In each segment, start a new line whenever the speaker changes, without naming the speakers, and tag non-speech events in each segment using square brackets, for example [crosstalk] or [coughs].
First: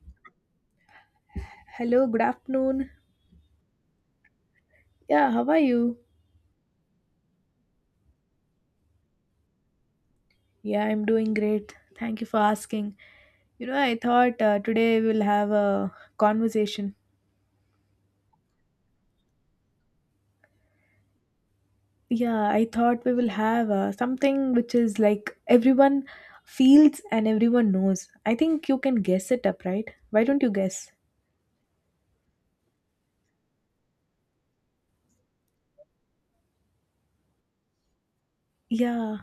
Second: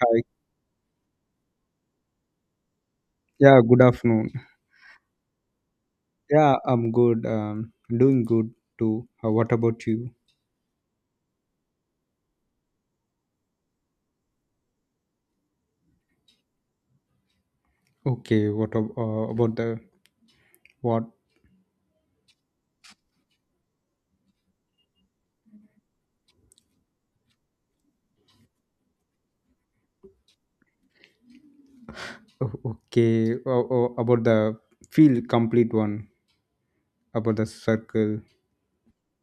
Hi.
Hello, good afternoon.
Yeah, good afternoon.
Yeah, how are you?
Yeah, I'm good. Doing good too. What about you?
Yeah, I'm doing great. Thank you for asking. I thought today we will have a conversation.
Okay, about the what?
Yeah, I thought we will have something which is like everyone feels and everyone knows. I think you can guess it up, right? Why don't you guess?
Oh, Okay, about the field complete one, about the circle.
Yeah,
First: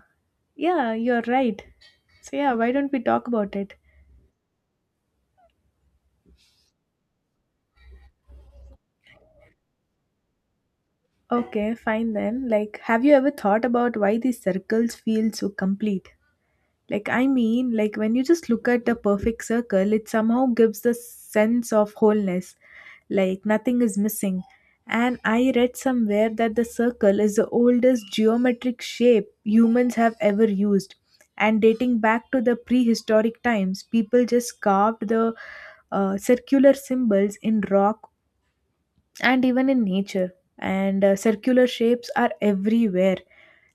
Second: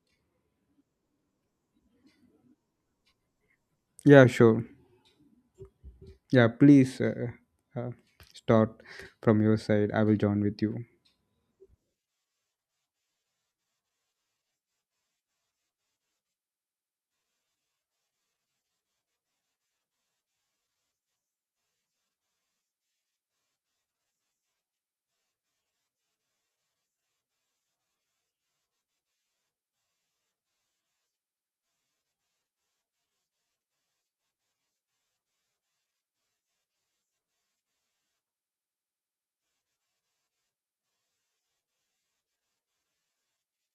yeah, you're right. So, yeah, why don't we talk about it?
Yeah, sure. Yeah, please uh, start from your side. I will join with you.
Okay, fine then. Like, have you ever thought about why these circles feel so complete? Like, I mean, like when you just look at the perfect circle, it somehow gives the sense of wholeness, like nothing is missing. And I read somewhere that the circle is the oldest geometric shape humans have ever used. And dating back to the prehistoric times, people just carved the circular symbols in rock, and even in nature. And circular shapes are everywhere,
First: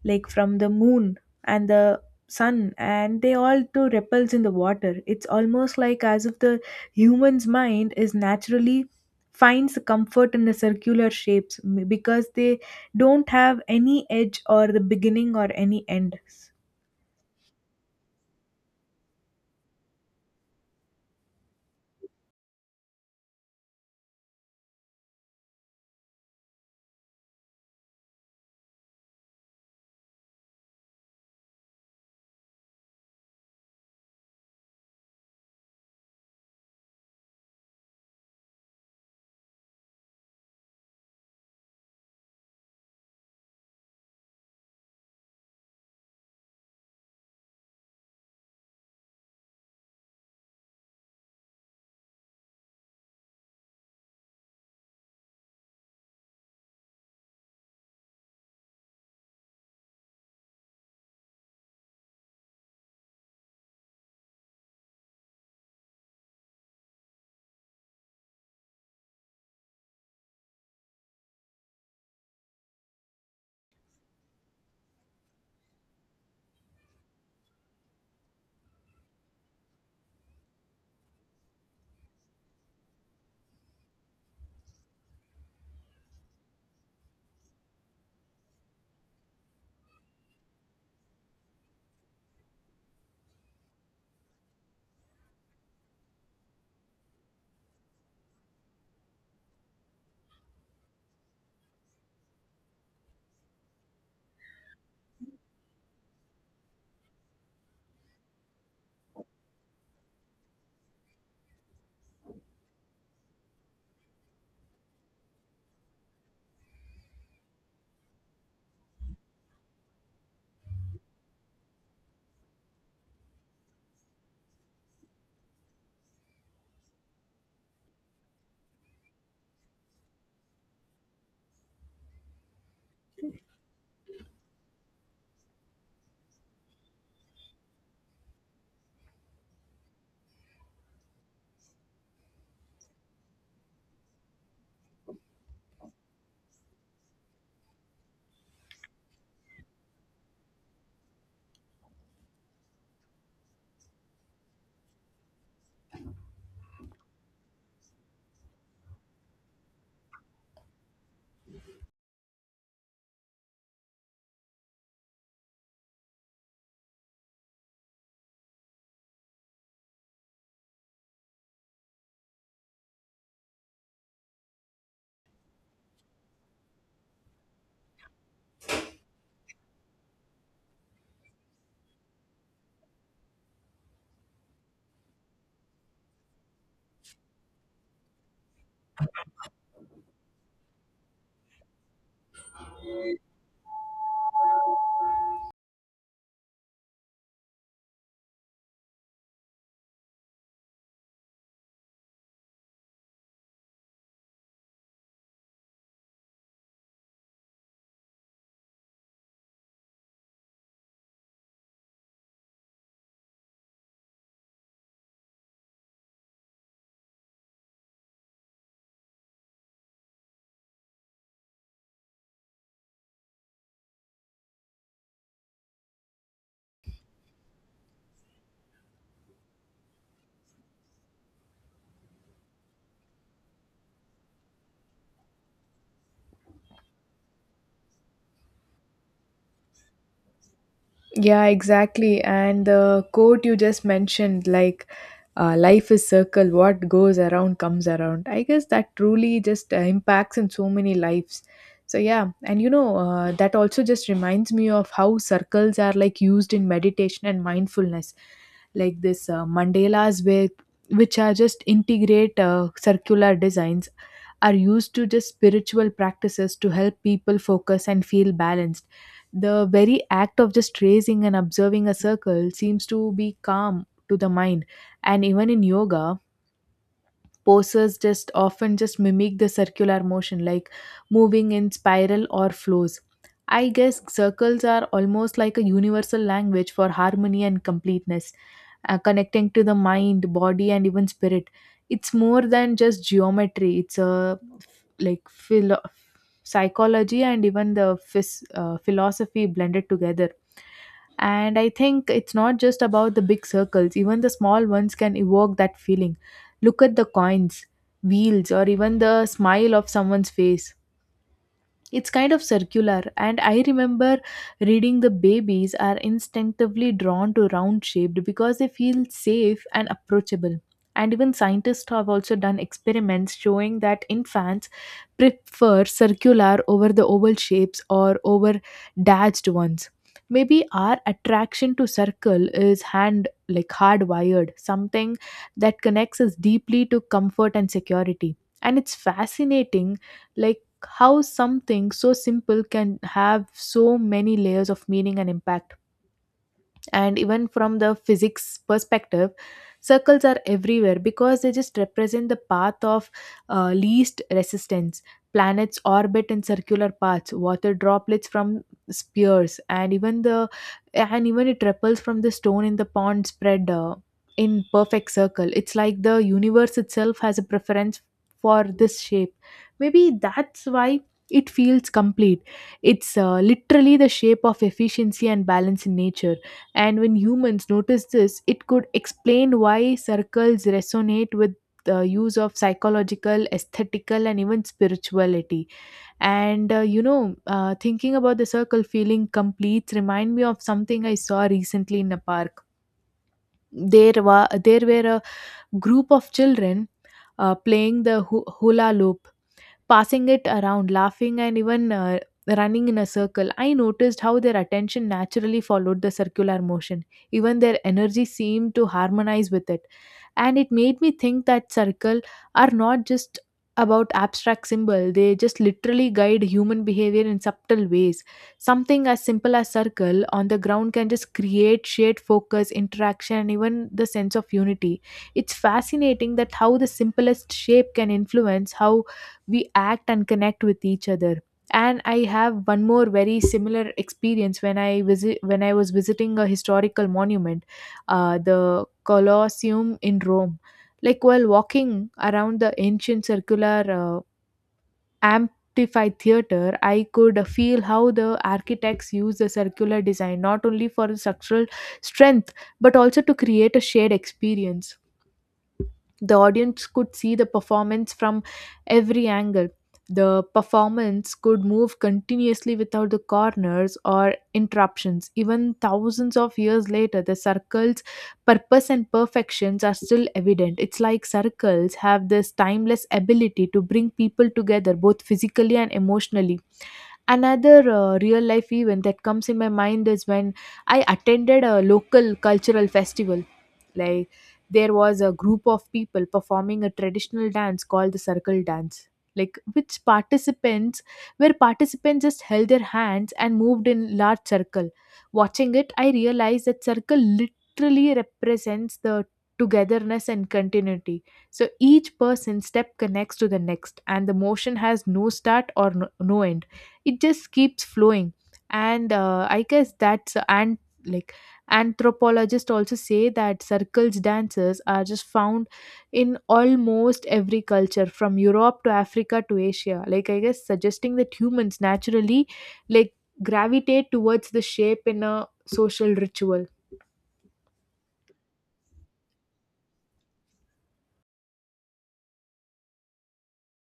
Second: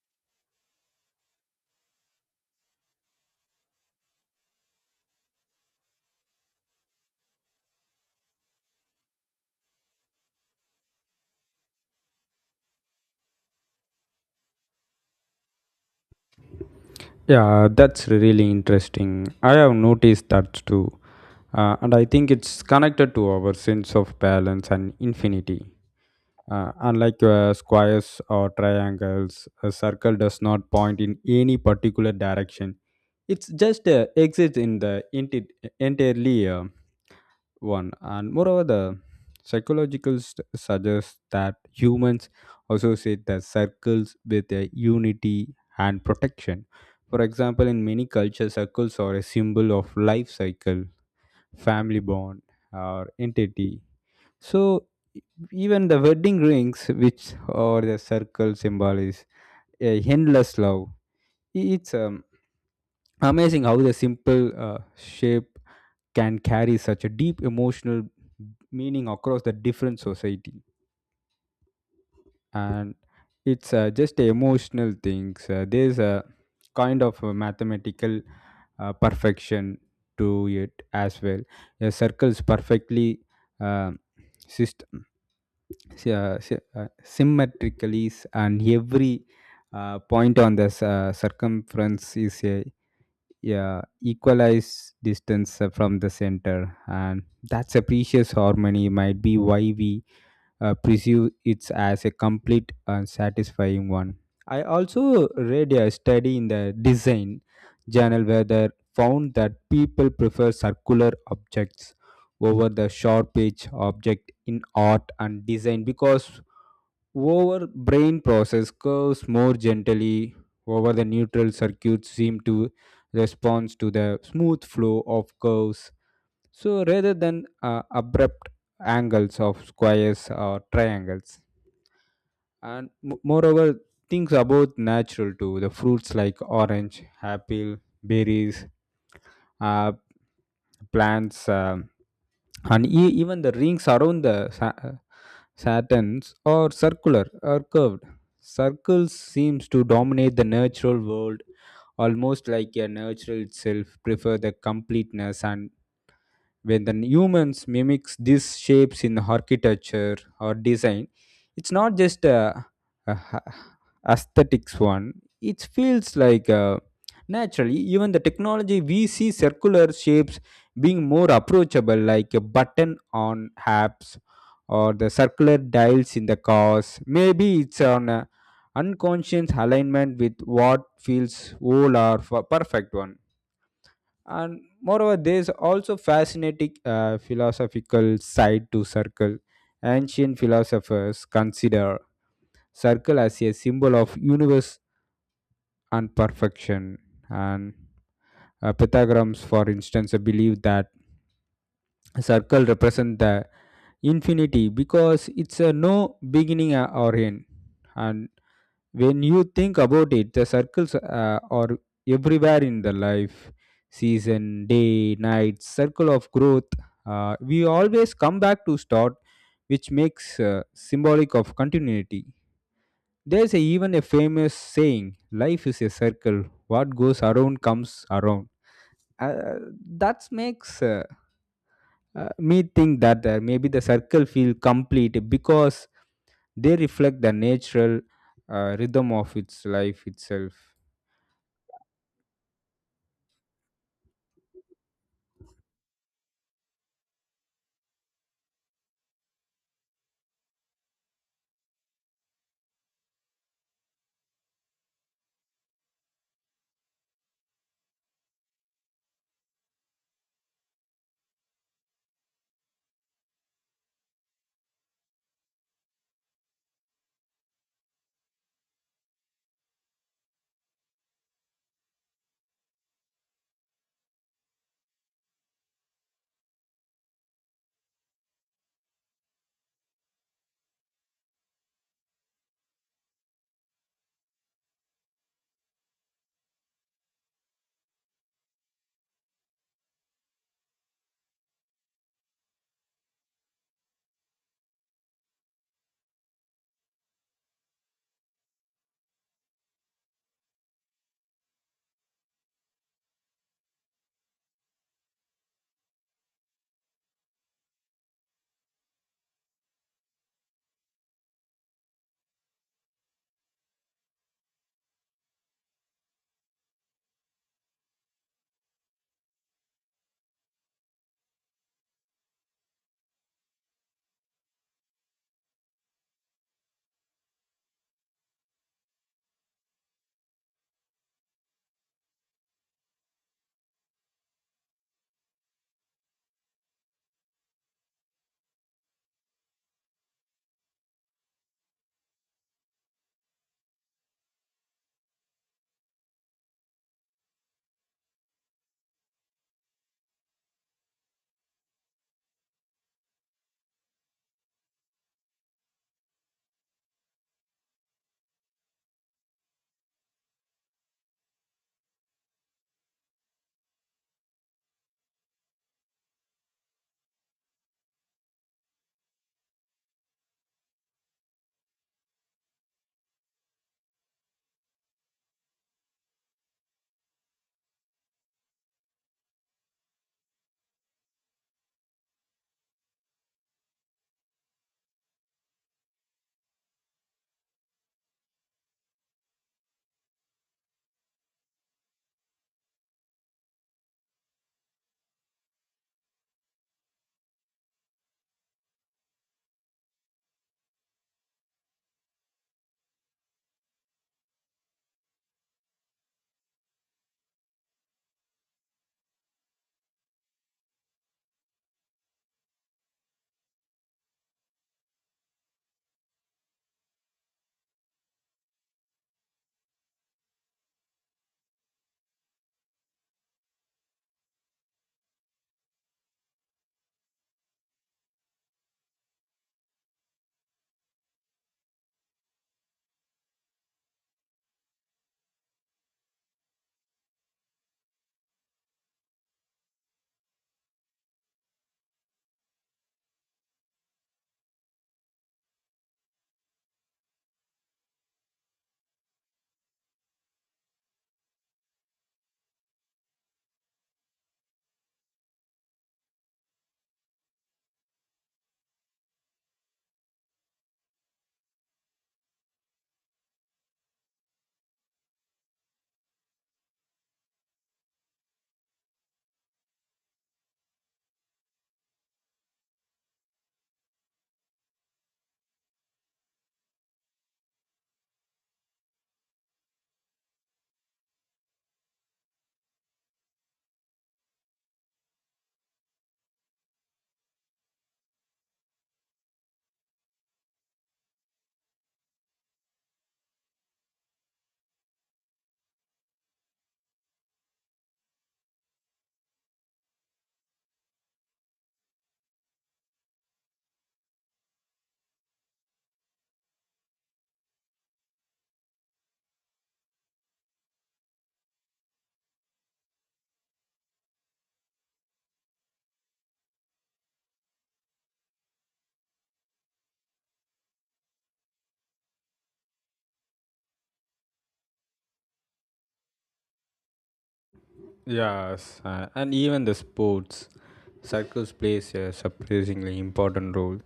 like from the moon and the sun, and they all do ripples in the water. It's almost like as if the human's mind is naturally finds comfort in the circular shapes because they don't have any edge or the beginning or any end.
Yeah, that's really interesting. I have noticed that too. And I think it's connected to our sense of balance and infinity. Unlike squares or triangles, a circle does not point in any particular direction. It's just exists in the entirely one. And moreover, the suggests that humans associate the circles with unity and protection. For example, in many cultures, circles are a symbol of life cycle, family bond, or entity. So even the wedding rings, which or the circle symbol, is a endless love. It's amazing how the simple shape can carry such a deep emotional meaning across the different society. And it's just emotional things. There's a kind of a mathematical perfection to it as well. A circle's perfectly uh, system symmetrically and every point on the circumference is a, yeah, equalized distance from the center, and that's a precious harmony might be why we perceive it as a complete and satisfying one. I also read a study in the design journal where they found that people prefer circular objects over the sharp edge object in art and design because over brain process curves more gently over the neutral circuits seem to respond to the smooth flow of curves, so rather than abrupt angles of squares or triangles, and moreover, things are both natural to the fruits like orange, apple, berries, uh, plants, and even the rings around the Saturns are circular or curved. Circles seems to dominate the natural world almost like a natural itself prefer the completeness, and when the humans mimics these shapes in architecture or design, it's not just a ha- aesthetics one. It feels like naturally even the technology we see circular shapes being more approachable like a button on apps or the circular dials in the cars. Maybe it's on a unconscious alignment with what feels whole or perfect one. And moreover, there is also fascinating philosophical side to circle. Ancient philosophers consider circle as a symbol of universe and perfection, and Pythagoras for instance believed that circle represents the infinity because it's a no beginning or end. And when you think about it, the circles are everywhere in the life, season, day, night, circle of growth. We always come back to start, which makes symbolic of continuity. There's a, even a famous saying, life is a circle, what goes around comes around. Uh, that makes Me think that maybe the circle feel complete because they reflect the natural rhythm of its life itself.
Yeah, exactly. And the quote you just mentioned, like, life is circle, what goes around comes around. I guess that truly just impacts in so many lives. So, yeah, and that also just reminds me of how circles are like used in meditation and mindfulness, like this mandalas, where which are just integrate circular designs, are used to just spiritual practices to help people focus and feel balanced. The very act of just tracing and observing a circle seems to be calm to the mind. And even in yoga, poses just often just mimic the circular motion, like moving in spiral or flows. I guess circles are almost like a universal language for harmony and completeness, connecting to the mind, body, and even spirit. It's more than just geometry. It's a like psychology and even the philosophy blended together. And I think it's not just about the big circles, even the small ones can evoke that feeling. Look at the coins, wheels, or even the smile of someone's face. It's kind of circular. And I remember reading the babies are instinctively drawn to round shaped because they feel safe and approachable. And even scientists have also done experiments showing that infants prefer circular over the oval shapes or over dashed ones. Maybe our attraction to circle is hand, like hardwired, something that connects us deeply to comfort and security. And it's fascinating, like how something so simple can have so many layers of meaning and impact. And even from the physics perspective, circles are everywhere because they just represent the path of least resistance. Planets orbit in circular paths, water droplets from spheres, and even it ripples from the stone in the pond spread in perfect circle. It's like the universe itself has a preference for this shape. Maybe that's why it feels complete. It's literally the shape of efficiency and balance in nature. And when humans notice this, it could explain why circles resonate with the use of psychological, aesthetical, and even spirituality. And thinking about the circle feeling complete remind me of something I saw recently in a park. There were a group of children playing the hula loop, passing it around, laughing, and even running in a circle. I noticed how their attention naturally followed the circular motion. Even their energy seemed to harmonize with it. And it made me think that circle are not just about abstract symbol, they just literally guide human behavior in subtle ways. Something as simple as circle on the ground can just create shared focus, interaction, and even the sense of unity. It's fascinating that how the simplest shape can influence how we act and connect with each other. And I have one more very similar experience when I was visiting a historical monument, the Colosseum in Rome. Like while walking around the ancient circular amplified theater, I could feel how the architects use the circular design not only for structural strength, but also to create a shared experience. The audience could see the performance from every angle. The performance could move continuously without the corners or interruptions. Even thousands of years later, the circle's purpose and perfections are still evident. It's like circles have this timeless ability to bring people together, both physically and emotionally. Another real life event that comes in my mind is when I attended a local cultural festival. Like there was a group of people performing a traditional dance called the circle dance. Like which participants where participants just held their hands and moved in large circle. Watching it, I realized that circle literally represents the togetherness and continuity. So each person's step connects to the next, and the motion has no start or no end. It just keeps flowing. And I guess that's, and like anthropologists also say that circles dances are just found in almost every culture, from Europe to Africa to Asia, like I guess suggesting that humans naturally, like, gravitate towards the shape in a social ritual.
Yes, and even the sports, circles plays a surprisingly important role.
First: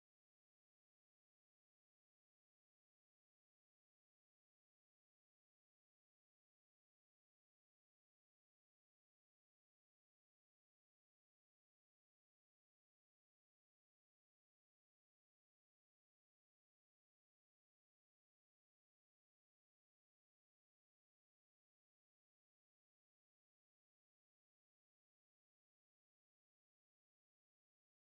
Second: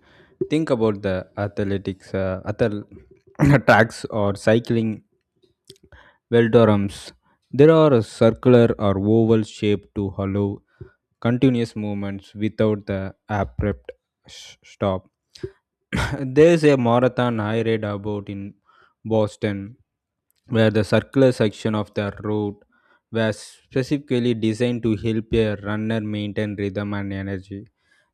Think about the athletics, uh, athl- [coughs] [clears throat] tracks or cycling velodromes. There are a circular or oval shape to hollow continuous movements without the abrupt stop. [coughs] There's a marathon I read about in Boston where the circular section of the road was specifically designed to help a runner maintain rhythm and energy.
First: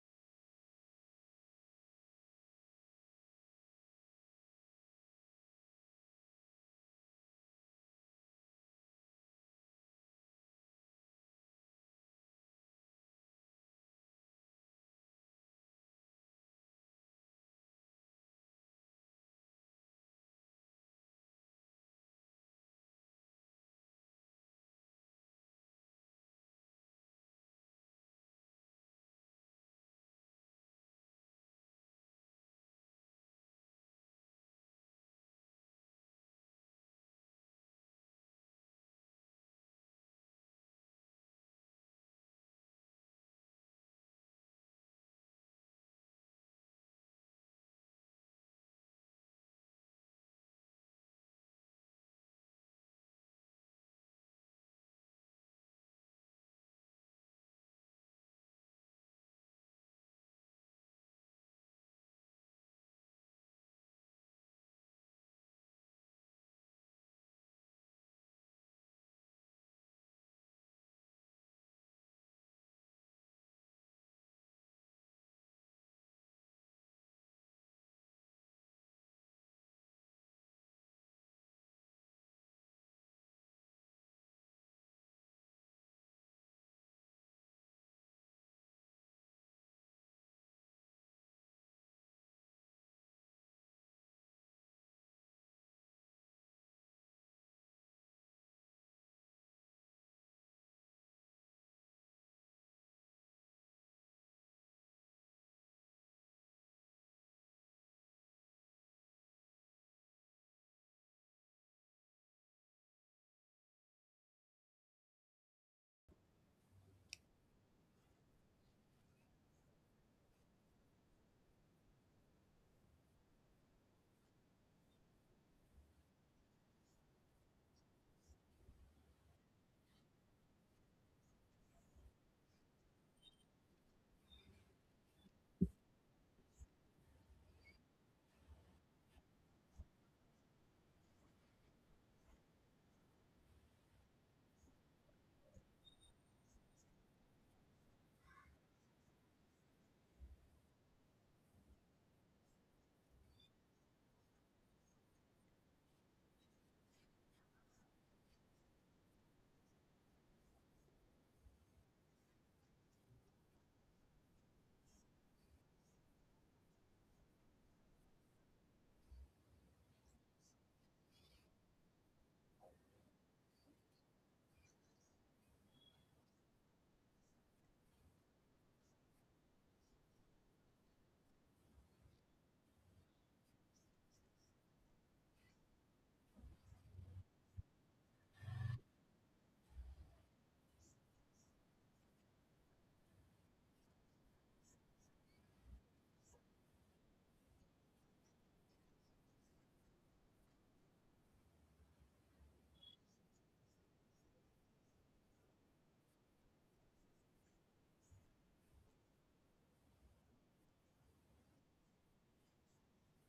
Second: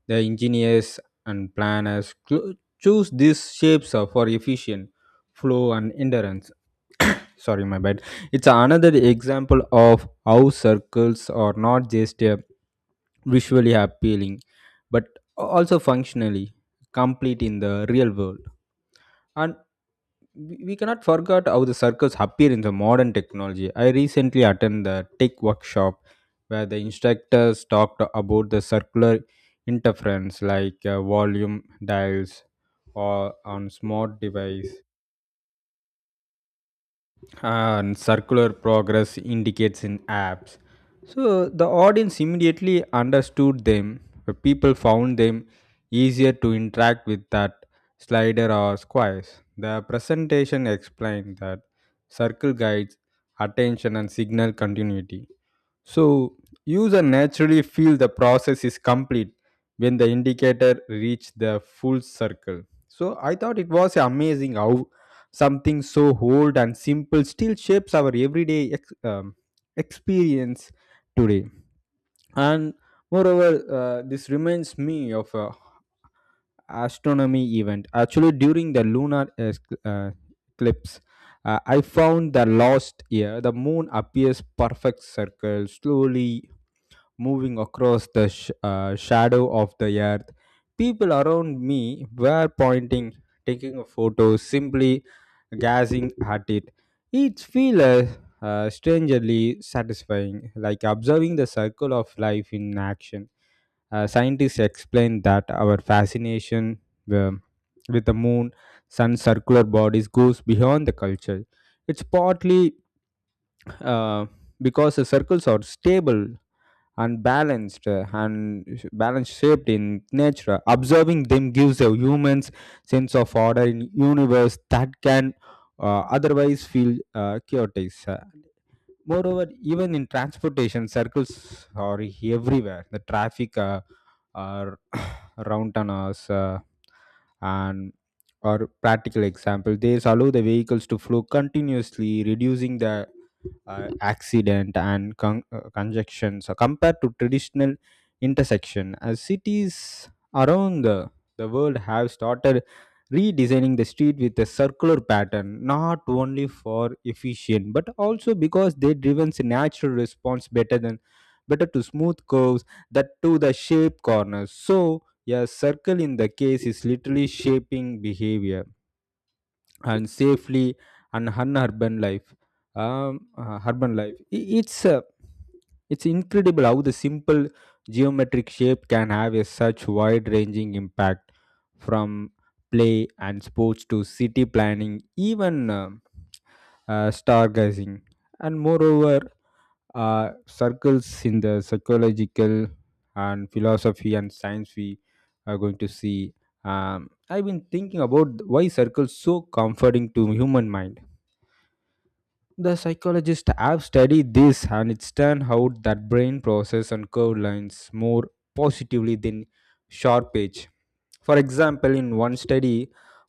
The engineers and planners choose these shapes for efficient flow and endurance. Sorry, my bad. It's another example of how circles are not just visually appealing but also functionally complete in the real world. And we cannot forget how the circles appear in the modern technology. I recently attended the tech workshop where the instructors talked about the circular interference like volume dials or on smart device and circular progress indicates in apps. So the audience immediately understood them. The people found them easier to interact with that slider or squares. The presentation explained that circle guides attention and signal continuity. So user naturally feel the process is complete when the indicator reach the full circle. So I thought it was amazing how something so old and simple still shapes our everyday experience today. And moreover, this reminds me of a astronomy event. Actually, during the uh, eclipse, I found that last year the moon appears perfect circle slowly moving across the shadow of the earth. People around me were pointing, taking a photo, simply gazing at it. It feels strangely satisfying, like observing the circle of life in action. Scientists explain that our fascination um, with the moon, sun's circular bodies goes beyond the culture. It's partly uh, because the circles are stable and balanced balanced shaped in nature. Observing them gives a human's sense of order in universe that can otherwise feel chaotic. Moreover, even in transportation, circles are everywhere. The traffic are [coughs] [clears throat] around on us and or practical example, they allow the vehicles to flow continuously, reducing the conjunctions compared to traditional intersection. As cities around the world have started redesigning the street with a circular pattern, not only for efficient but also because they driven natural response better than better to smooth curves that to the shape corners. So a circle in the case is literally shaping behavior and safely and unurban life urban life. It's it's incredible how the simple geometric shape can have a such wide ranging impact from play and sports to city planning, even stargazing. And moreover, circles in the psychological and philosophy and science, we are going to see. I've been thinking about why circles so comforting to human mind. The psychologists have studied this and it's turned out that brain process and curved lines more positively than sharp edge. For example, in one study,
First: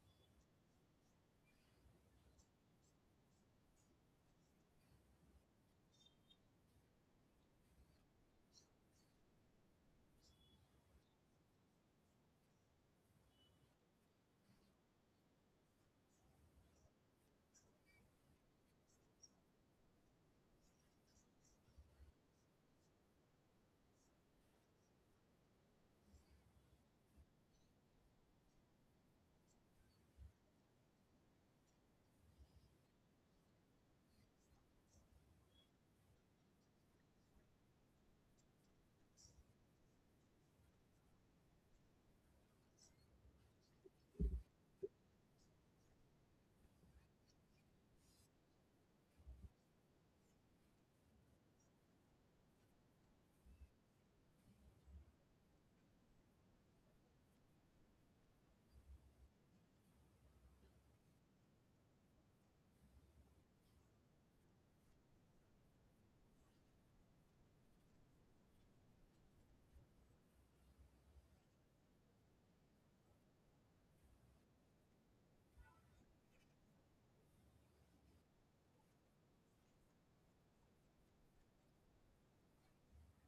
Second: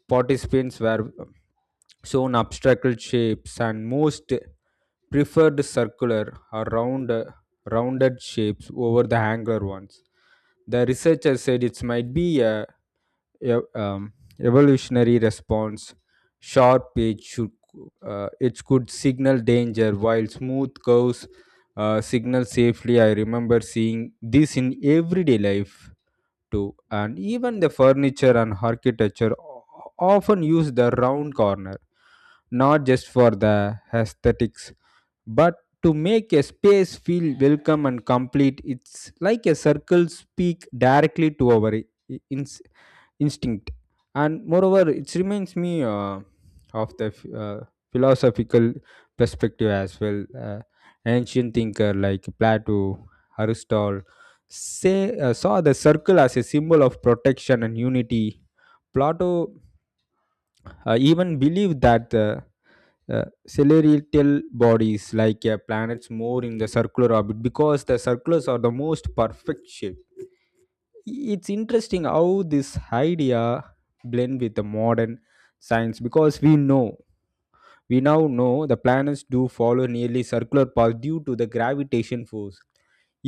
participants were shown obstacle shapes and most preferred circular or rounded shapes over the angular ones. The researchers said it might be a, um, evolutionary response. Sharp edge should it could signal danger, while smooth curves signal safely. I remember seeing this in everyday life too, and even the furniture and architecture often use the round corner, not just for the aesthetics but to make a space feel welcome and complete. It's like a circle speak directly to our i- ins- instinct. And moreover, it reminds me of the f- uh, philosophical perspective as well. Ancient thinker like Plato, Aristotle say saw the circle as a symbol of protection and unity. Plato even believed that the celestial bodies like planets more in the circular orbit because the circulars are the most perfect shape. It's interesting how this idea blend with the modern science because we now know the planets do follow nearly circular path due to the gravitation force.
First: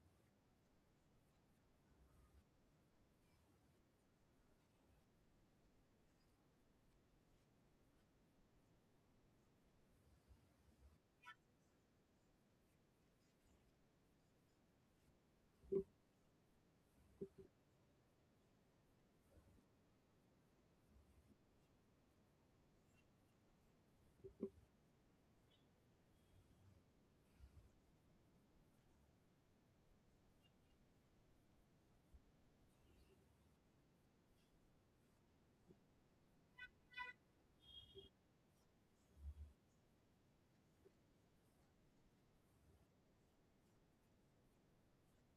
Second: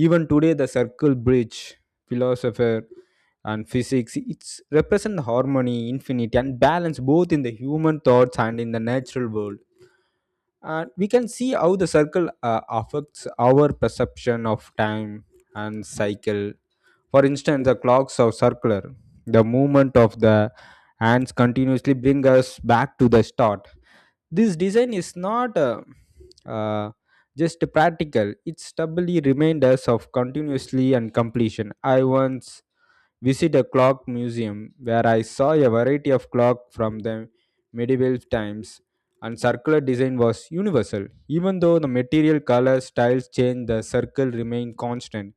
Even today, the circle bridge philosopher and physics, it's represent harmony, infinity and balance both in the human thoughts and in the natural world. And we can see how the circle affects our perception of time and cycle. For instance, the clocks are circular. The movement of the hands continuously bring us back to the start. This design is not uh, just practical, it doubly reminders of continuously and completion. I once visit a clock museum where I saw a variety of clock from the medieval times, and circular design was universal. Even though the material color styles change, the circle remain constant.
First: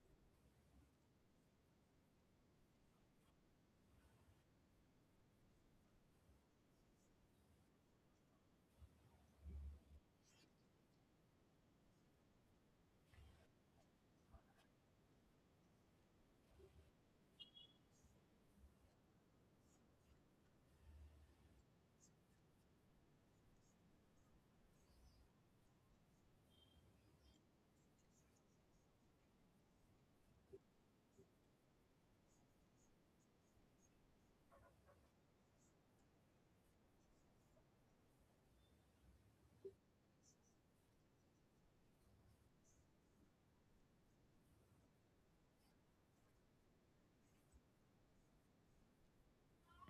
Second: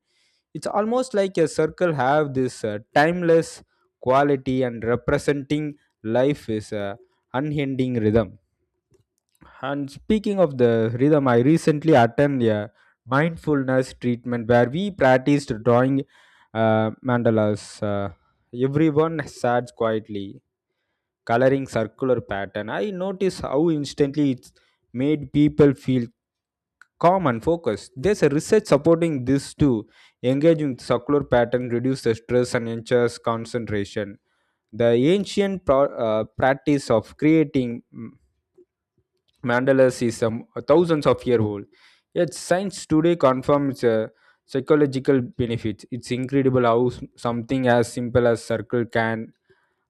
It's almost like a circle have this timeless quality and representing life is a unending rhythm. And speaking of the rhythm, I recently attended a mindfulness treatment where we practiced drawing mandalas. Everyone sat quietly, coloring circular pattern. I noticed how instantly it made people feel calm and focused. There's a research supporting this too. Engaging circular pattern reduces stress and ensures concentration. The practice of creating Mandela's is thousands of year old. Yet science today confirms psychological benefits. It's incredible how something as simple as circle can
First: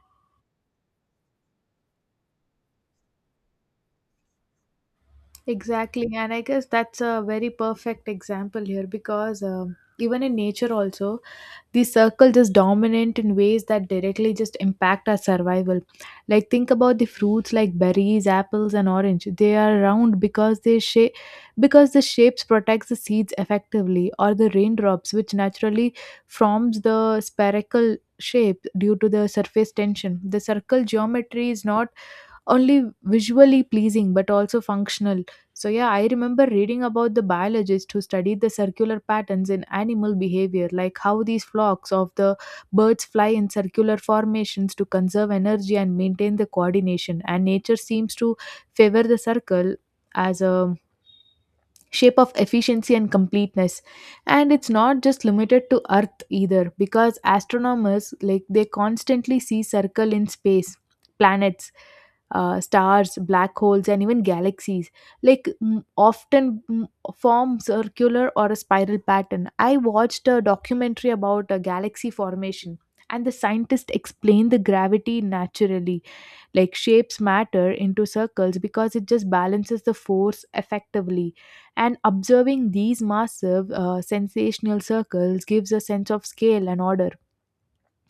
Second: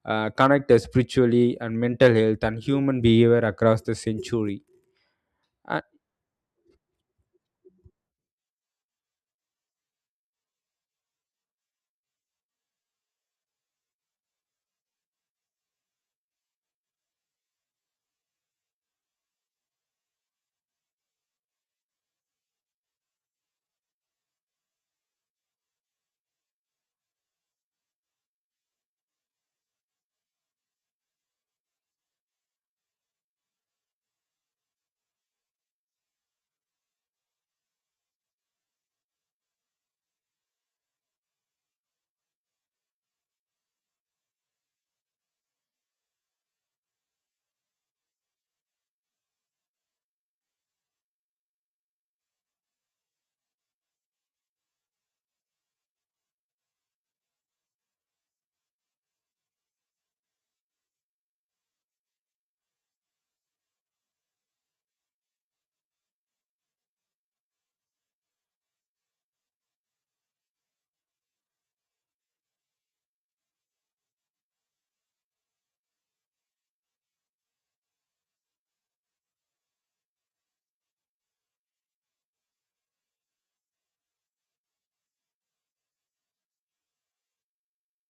connect us spiritually and mental health and human behavior across the century. And,
Exactly, and I guess that's a very perfect example here, because even in nature also the circle just dominant in ways that directly just impact our survival. Like think about the fruits like berries, apples, and orange. They are round because the shapes protects the seeds effectively. Or the raindrops, which naturally forms the spherical shape due to the surface tension. The circle geometry is not only visually pleasing, but also functional. So, yeah, I remember reading about the biologist who studied the circular patterns in animal behavior, like how these flocks of the birds fly in circular formations to conserve energy and maintain the coordination. And nature seems to favor the circle as a shape of efficiency and completeness. And it's not just limited to earth either, because astronomers, like, they constantly see circle in space. Planets, stars, black holes, and even galaxies, like, often form circular or a spiral pattern. I watched a documentary about a galaxy formation, and the scientist explained the gravity naturally, like, shapes matter into circles because it just balances the force effectively. And observing these massive sensational circles gives a sense of scale and order.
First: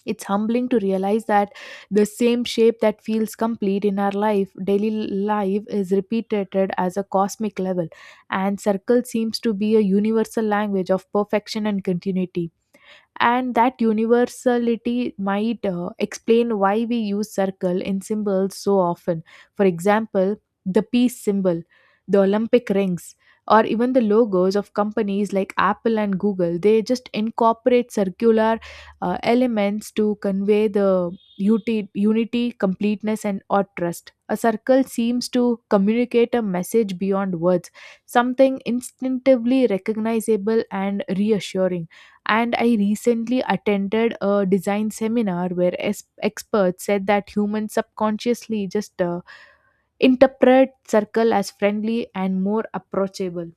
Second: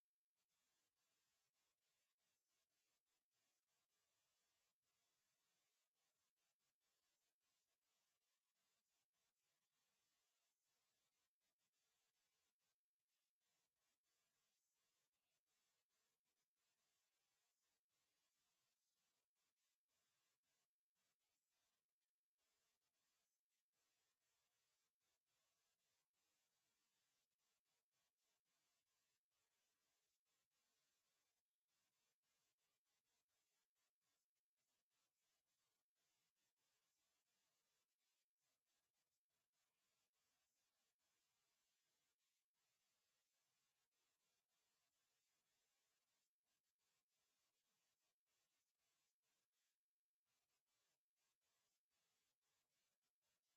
It's humbling to realize that the same shape that feels complete in our life daily life is repeated as a cosmic level. And circle seems to be a universal language of perfection and continuity. And that universality might explain why we use circle in symbols so often. For example, the peace symbol, the Olympic rings, or even the logos of companies like Apple and Google, they just incorporate circular elements to convey the unity, completeness, and or trust. A circle seems to communicate a message beyond words, something instinctively recognizable and reassuring. And I recently attended a design seminar where experts said that humans subconsciously just interpret circle as friendly and more approachable.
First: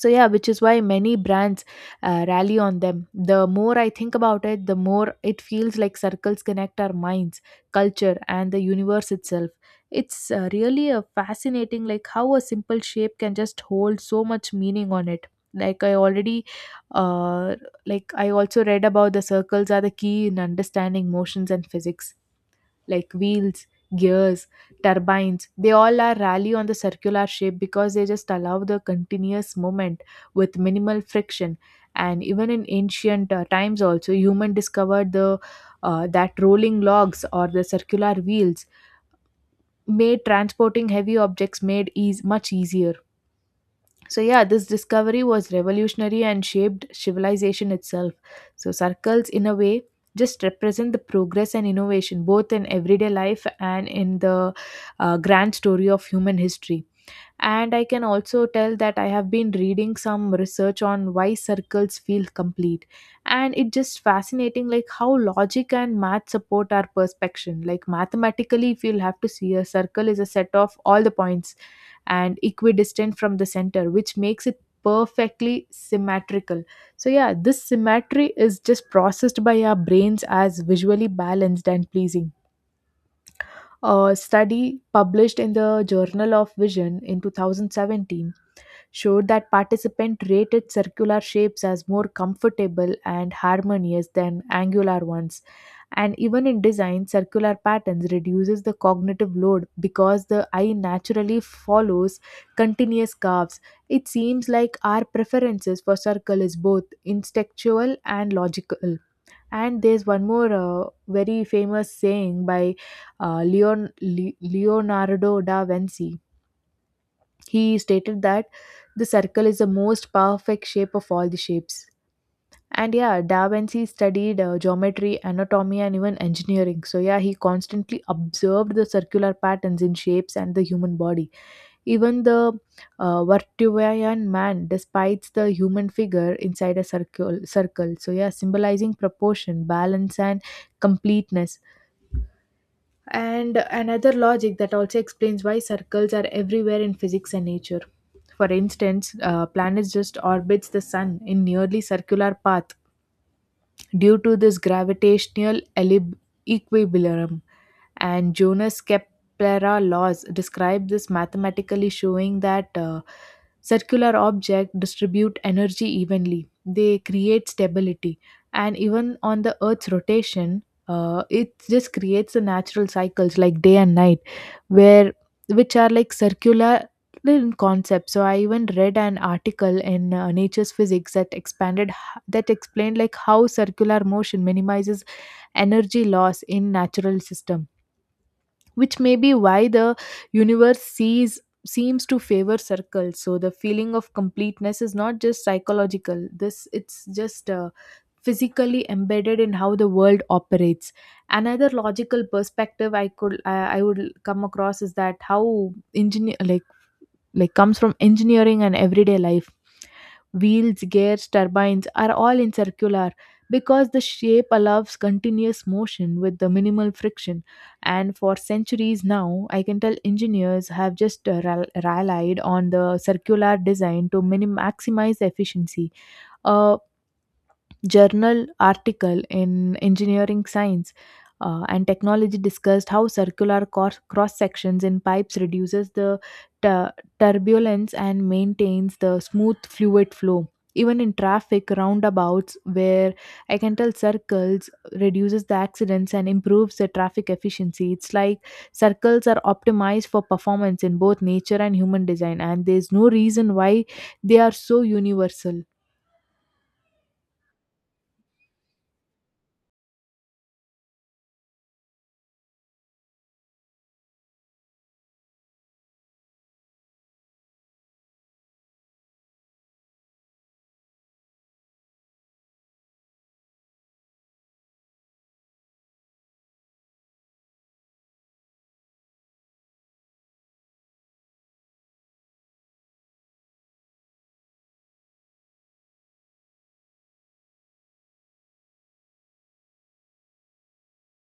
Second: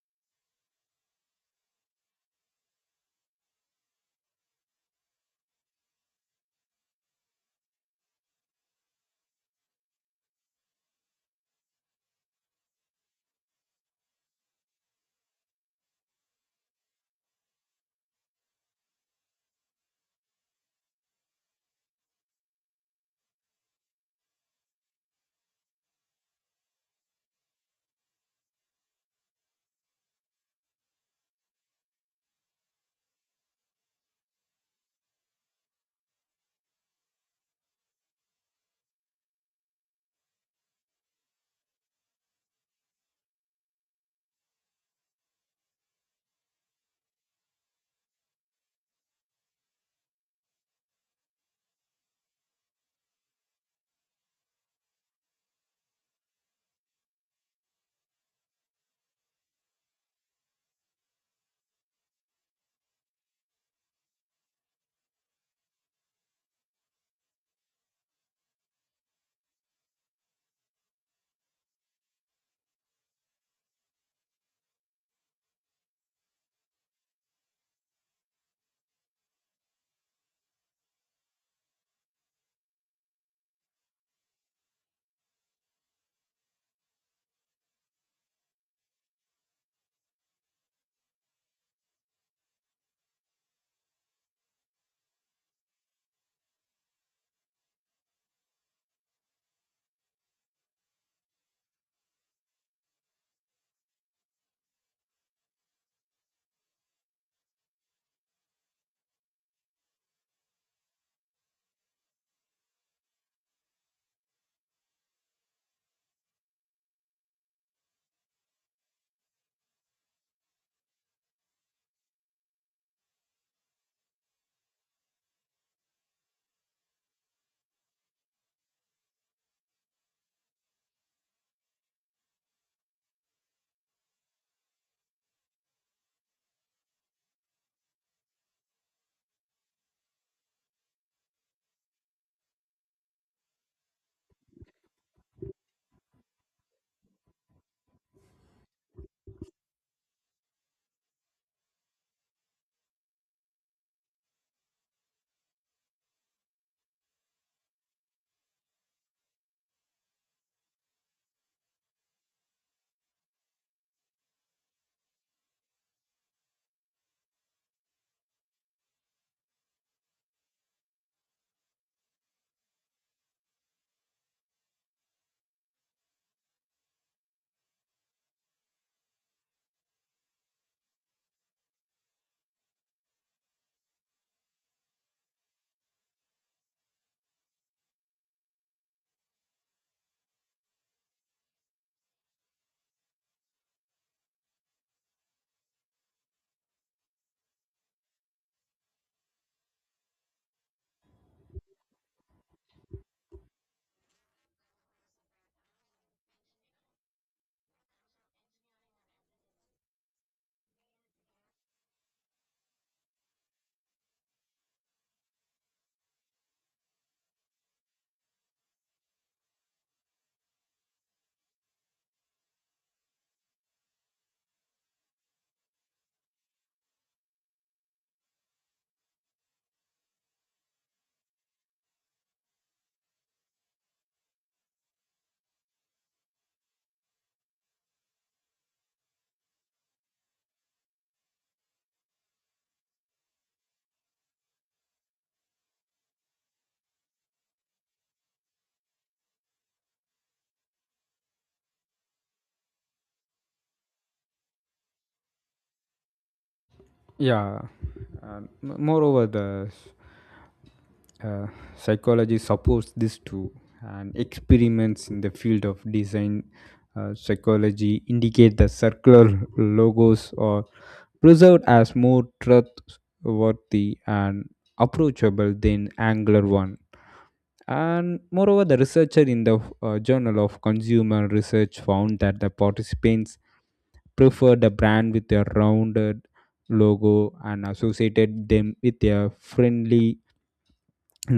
So, yeah, which is why many brands rally on them. The more I think about it, the more it feels like circles connect our minds, culture, and the universe itself. It's really a fascinating, like how a simple shape can just hold so much meaning on it. Like I already uh, like I also read about the circles are the key in understanding motions and physics, like wheels, gears, turbines. They all are rally on the circular shape because they just allow the continuous movement with minimal friction. And even in ancient times, also human discovered the that rolling logs or the circular wheels made transporting heavy objects made eas much easier. So, yeah, this discovery was revolutionary and shaped civilization itself. So, circles, in a way, just represent the progress and innovation, both in everyday life and in the grand story of human history. And I can also tell that I have been reading some research on why circles feel complete. And it's just fascinating, like how logic and math support our perception. Like mathematically, if you'll have to see a circle is a set of all the points and equidistant from the center, which makes it perfectly symmetrical. So, yeah, this symmetry is just processed by our brains as visually balanced and pleasing. A study published in the Journal of Vision in 2017 showed that participants rated circular shapes as more comfortable and harmonious than angular ones. And even in design, circular patterns reduces the cognitive load because the eye naturally follows continuous curves. It seems like our preferences for circle is both instinctual and logical. And there's one more very famous saying by Leonardo da Vinci. He stated that the circle is the most perfect shape of all the shapes. And yeah, Da Vinci studied geometry, anatomy, and even engineering. So yeah, he constantly observed the circular patterns in shapes and the human body. Even the Vartuveyan man despises the human figure inside a circle. Circle, so yeah, symbolizing proportion, balance, and completeness. And another logic that also explains why circles are everywhere in physics and nature. For instance, planets just orbits the sun in nearly circular path due to this gravitational equilibrium. And Jonas Kepler laws describe this mathematically, showing that circular objects distribute energy evenly. They create stability, and even on the Earth's rotation, it just creates the natural cycles like day and night, where which are like circular in concept. So I even read an article in Nature's Physics that that explained, like, how circular motion minimizes energy loss in natural system, which may be why the universe sees seems to favor circles. So the feeling of completeness is not just psychological, this it's just physically embedded in how the world operates. Another logical perspective I would come across is that how engineer, like comes from engineering and everyday life. Wheels, gears, turbines are all in circular because the shape allows continuous motion with the minimal friction. And for centuries now, I can tell engineers have just relied on the circular design to maximize efficiency. uh, Journal article in engineering science and technology discussed how circular cross sections in pipes reduces the tu- turbulence and maintains the smooth fluid flow. Even in traffic roundabouts, where I can tell circles reduces the accidents and improves the traffic efficiency. It's like circles are optimized for performance in both nature and human design, and there's no reason why they are so universal.
yeah. And moreover, the Uh, psychology supports this too, and experiments in the field of design psychology indicate that circular logos are preserved as more trustworthy and approachable than angular one. And moreover, the researcher in the Journal of Consumer Research found that the participants preferred a brand with a rounded logo and associated them with a friendly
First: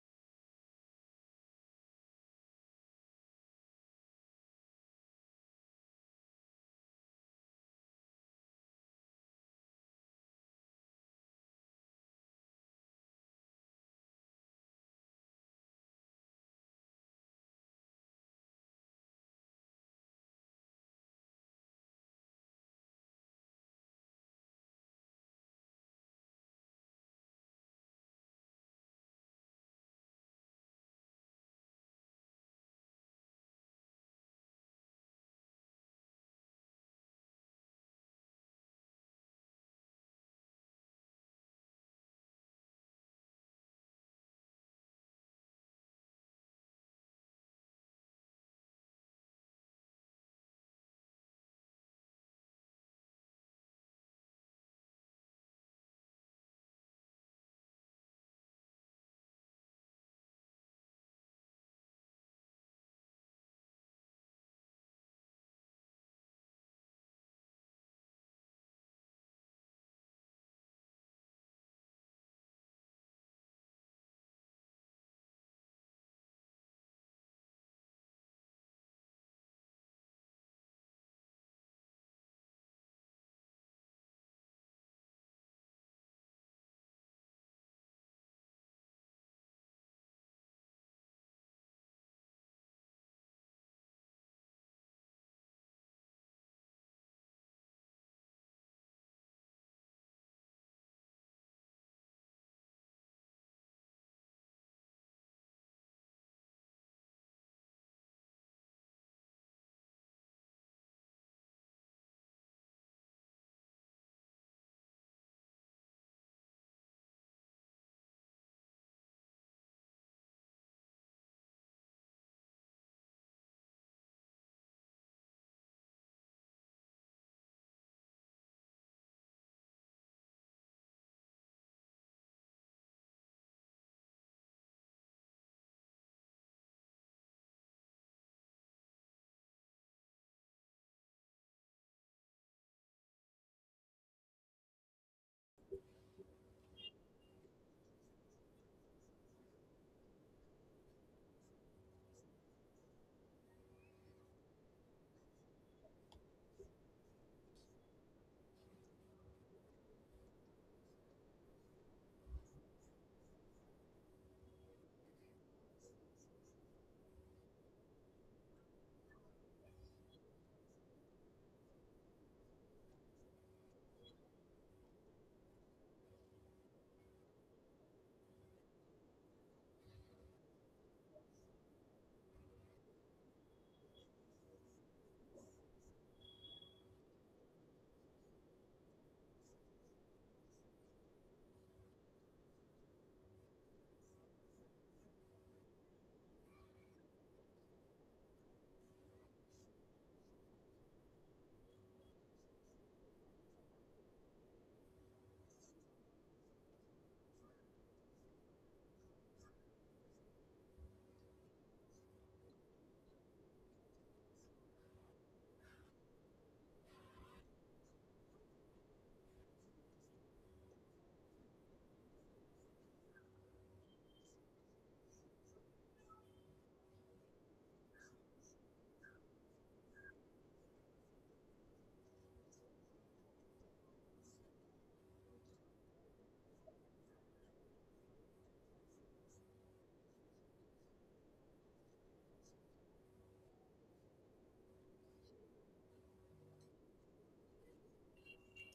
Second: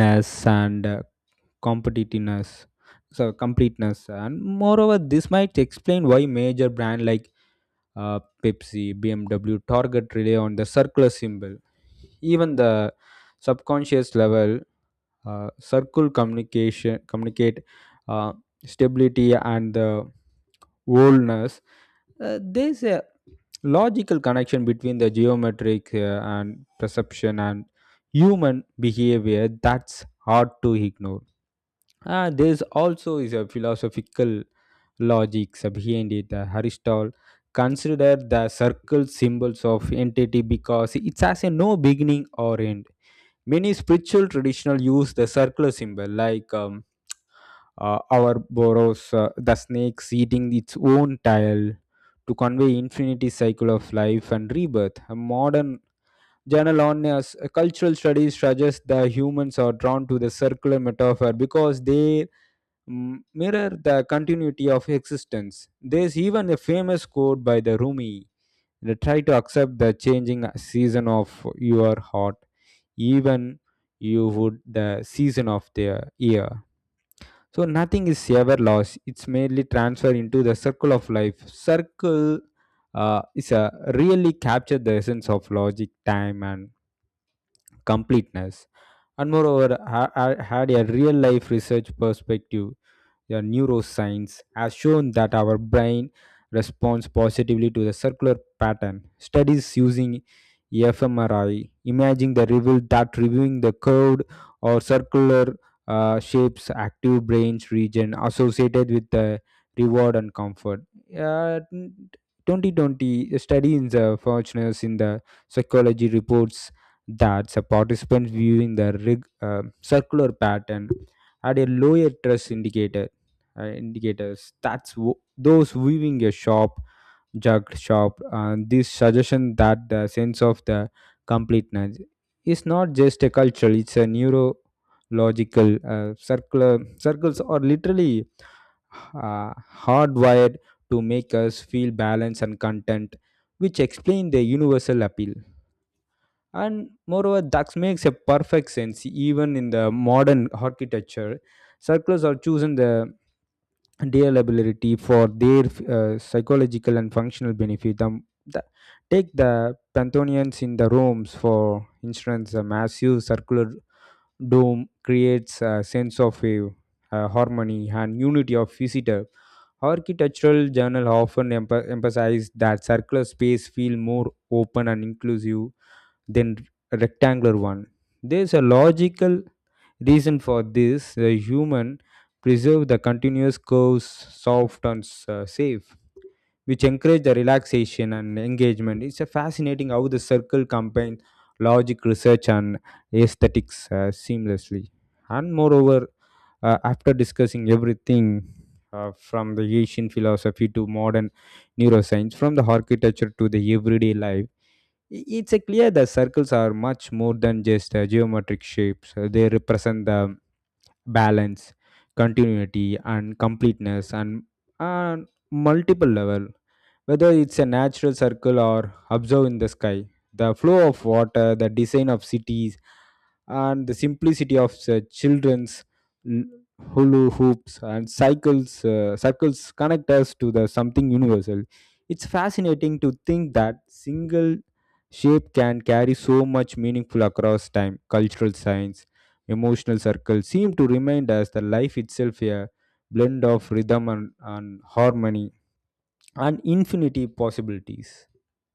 ness and competitiveness, so completeness. And moreover, this might explain why major brand like Pepsi, BMW, Target rely on the circular symbol. Even the subconscious level, circle communication communicate uh, stability and the wholeness. There's a logical connection between the geometric and perception and human behavior that's hard to ignore. There's also is a philosophical logics behind it. Aristotle considered the circle symbols of entity because it has a no beginning or end. Many spiritual traditional use the circular symbol like our boros, the snake eating its own tail, to convey infinity cycle of life and rebirth. A modern journal on cultural studies suggests that humans are drawn to the circular metaphor because they mirror the continuity of existence. There's even a famous quote by the Rumi, try to accept the changing season of your heart, even you would the season of the year. So nothing is ever lost. It's merely transferred into the circle of life. Circle is a really capture the essence of logic, time, and completeness. And moreover, had a real life research perspective, the neuroscience has shown that our brain responds positively to the circular pattern. Studies using fMRI imaging the reveal that reviewing the curved or circular shapes active brain's region associated with the reward and comfort. uh, 2020, a study in the fortuners in the psychology reports that the participants viewing the circular pattern had a lower trust indicator indicators. That's those viewing a jugged shop. This suggestion that the sense of the completeness is not just a cultural; it's a neurological circular circles are literally uh, hardwired to make us feel balanced and content, which explain the universal appeal. And moreover, that makes a perfect sense even in the modern architecture. Circles are chosen the reliability for their psychological and functional benefit. Take the panthonians in the rooms for instance. A massive circular dome creates a sense of harmony and unity of visitor. Architectural journal often emphasize that circular space feel more open and inclusive than rectangular one. There's a logical reason for this. The human preserve the continuous curves soft and safe, which encourage the relaxation and engagement. It's a fascinating how the circle combines logic, research, and aesthetics seamlessly. And moreover, after discussing everything from the Asian philosophy to modern neuroscience, from the architecture to the everyday life, it's a clear that circles are much more than just geometric shapes. They represent the balance, continuity, and completeness, and on multiple level. Whether it's a natural circle or observed in the sky, the flow of water, the design of cities, and the simplicity of children's l- hula hoops and cycles, cycles connect us to the something universal. It's fascinating to think that single shape can carry so much meaningful across time, cultural signs, emotional. Circles seem to remind us that life itself a blend of rhythm and harmony and infinity possibilities.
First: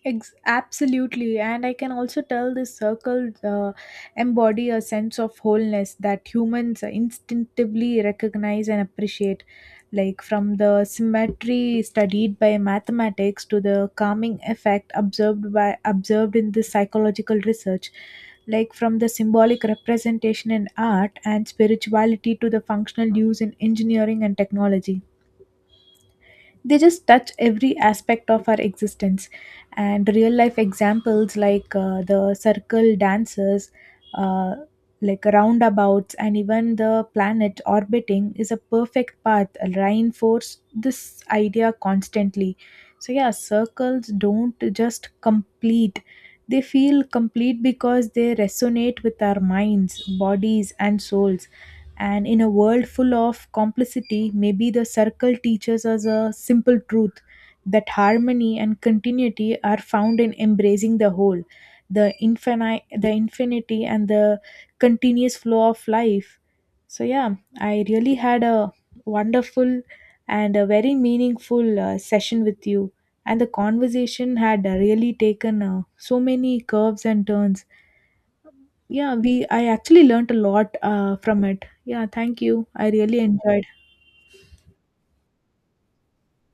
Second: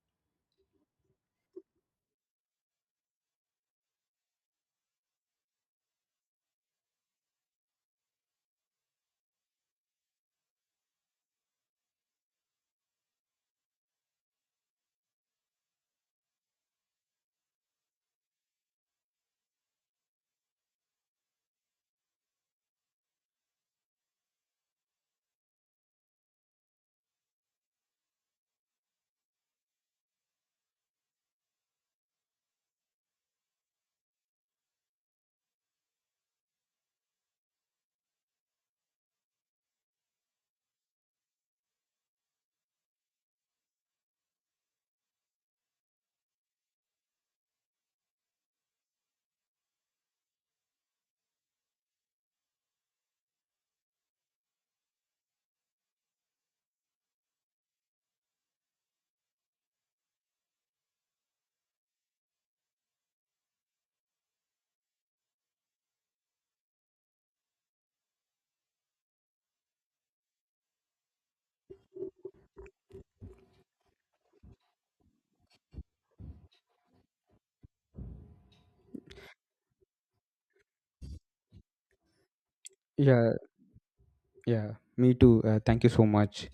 Absolutely. And I can also tell this circle embody a sense of wholeness that humans instinctively recognize and appreciate, like from the symmetry studied by mathematics to the calming effect observed in the psychological research, like from the symbolic representation in art and spirituality to the functional use in engineering and technology. They just touch every aspect of our existence. And real life examples like, the circle dances, uh, like roundabouts, and even the planet orbiting is a perfect path reinforce this idea constantly. So yeah, circles don't just complete, they feel complete because they resonate with our minds, bodies, and souls. And in a world full of complicity, maybe the circle teaches us a simple truth, that harmony and continuity are found in embracing the whole, the infinite, the infinity, and the continuous flow of life. So yeah, I really had a wonderful and a very meaningful session with you, and the conversation had really taken so many curves and turns. Yeah, we I actually learned a lot from it. Yeah, thank you. I really
Yeah,
enjoyed.
yeah. Me too. Thank you so much.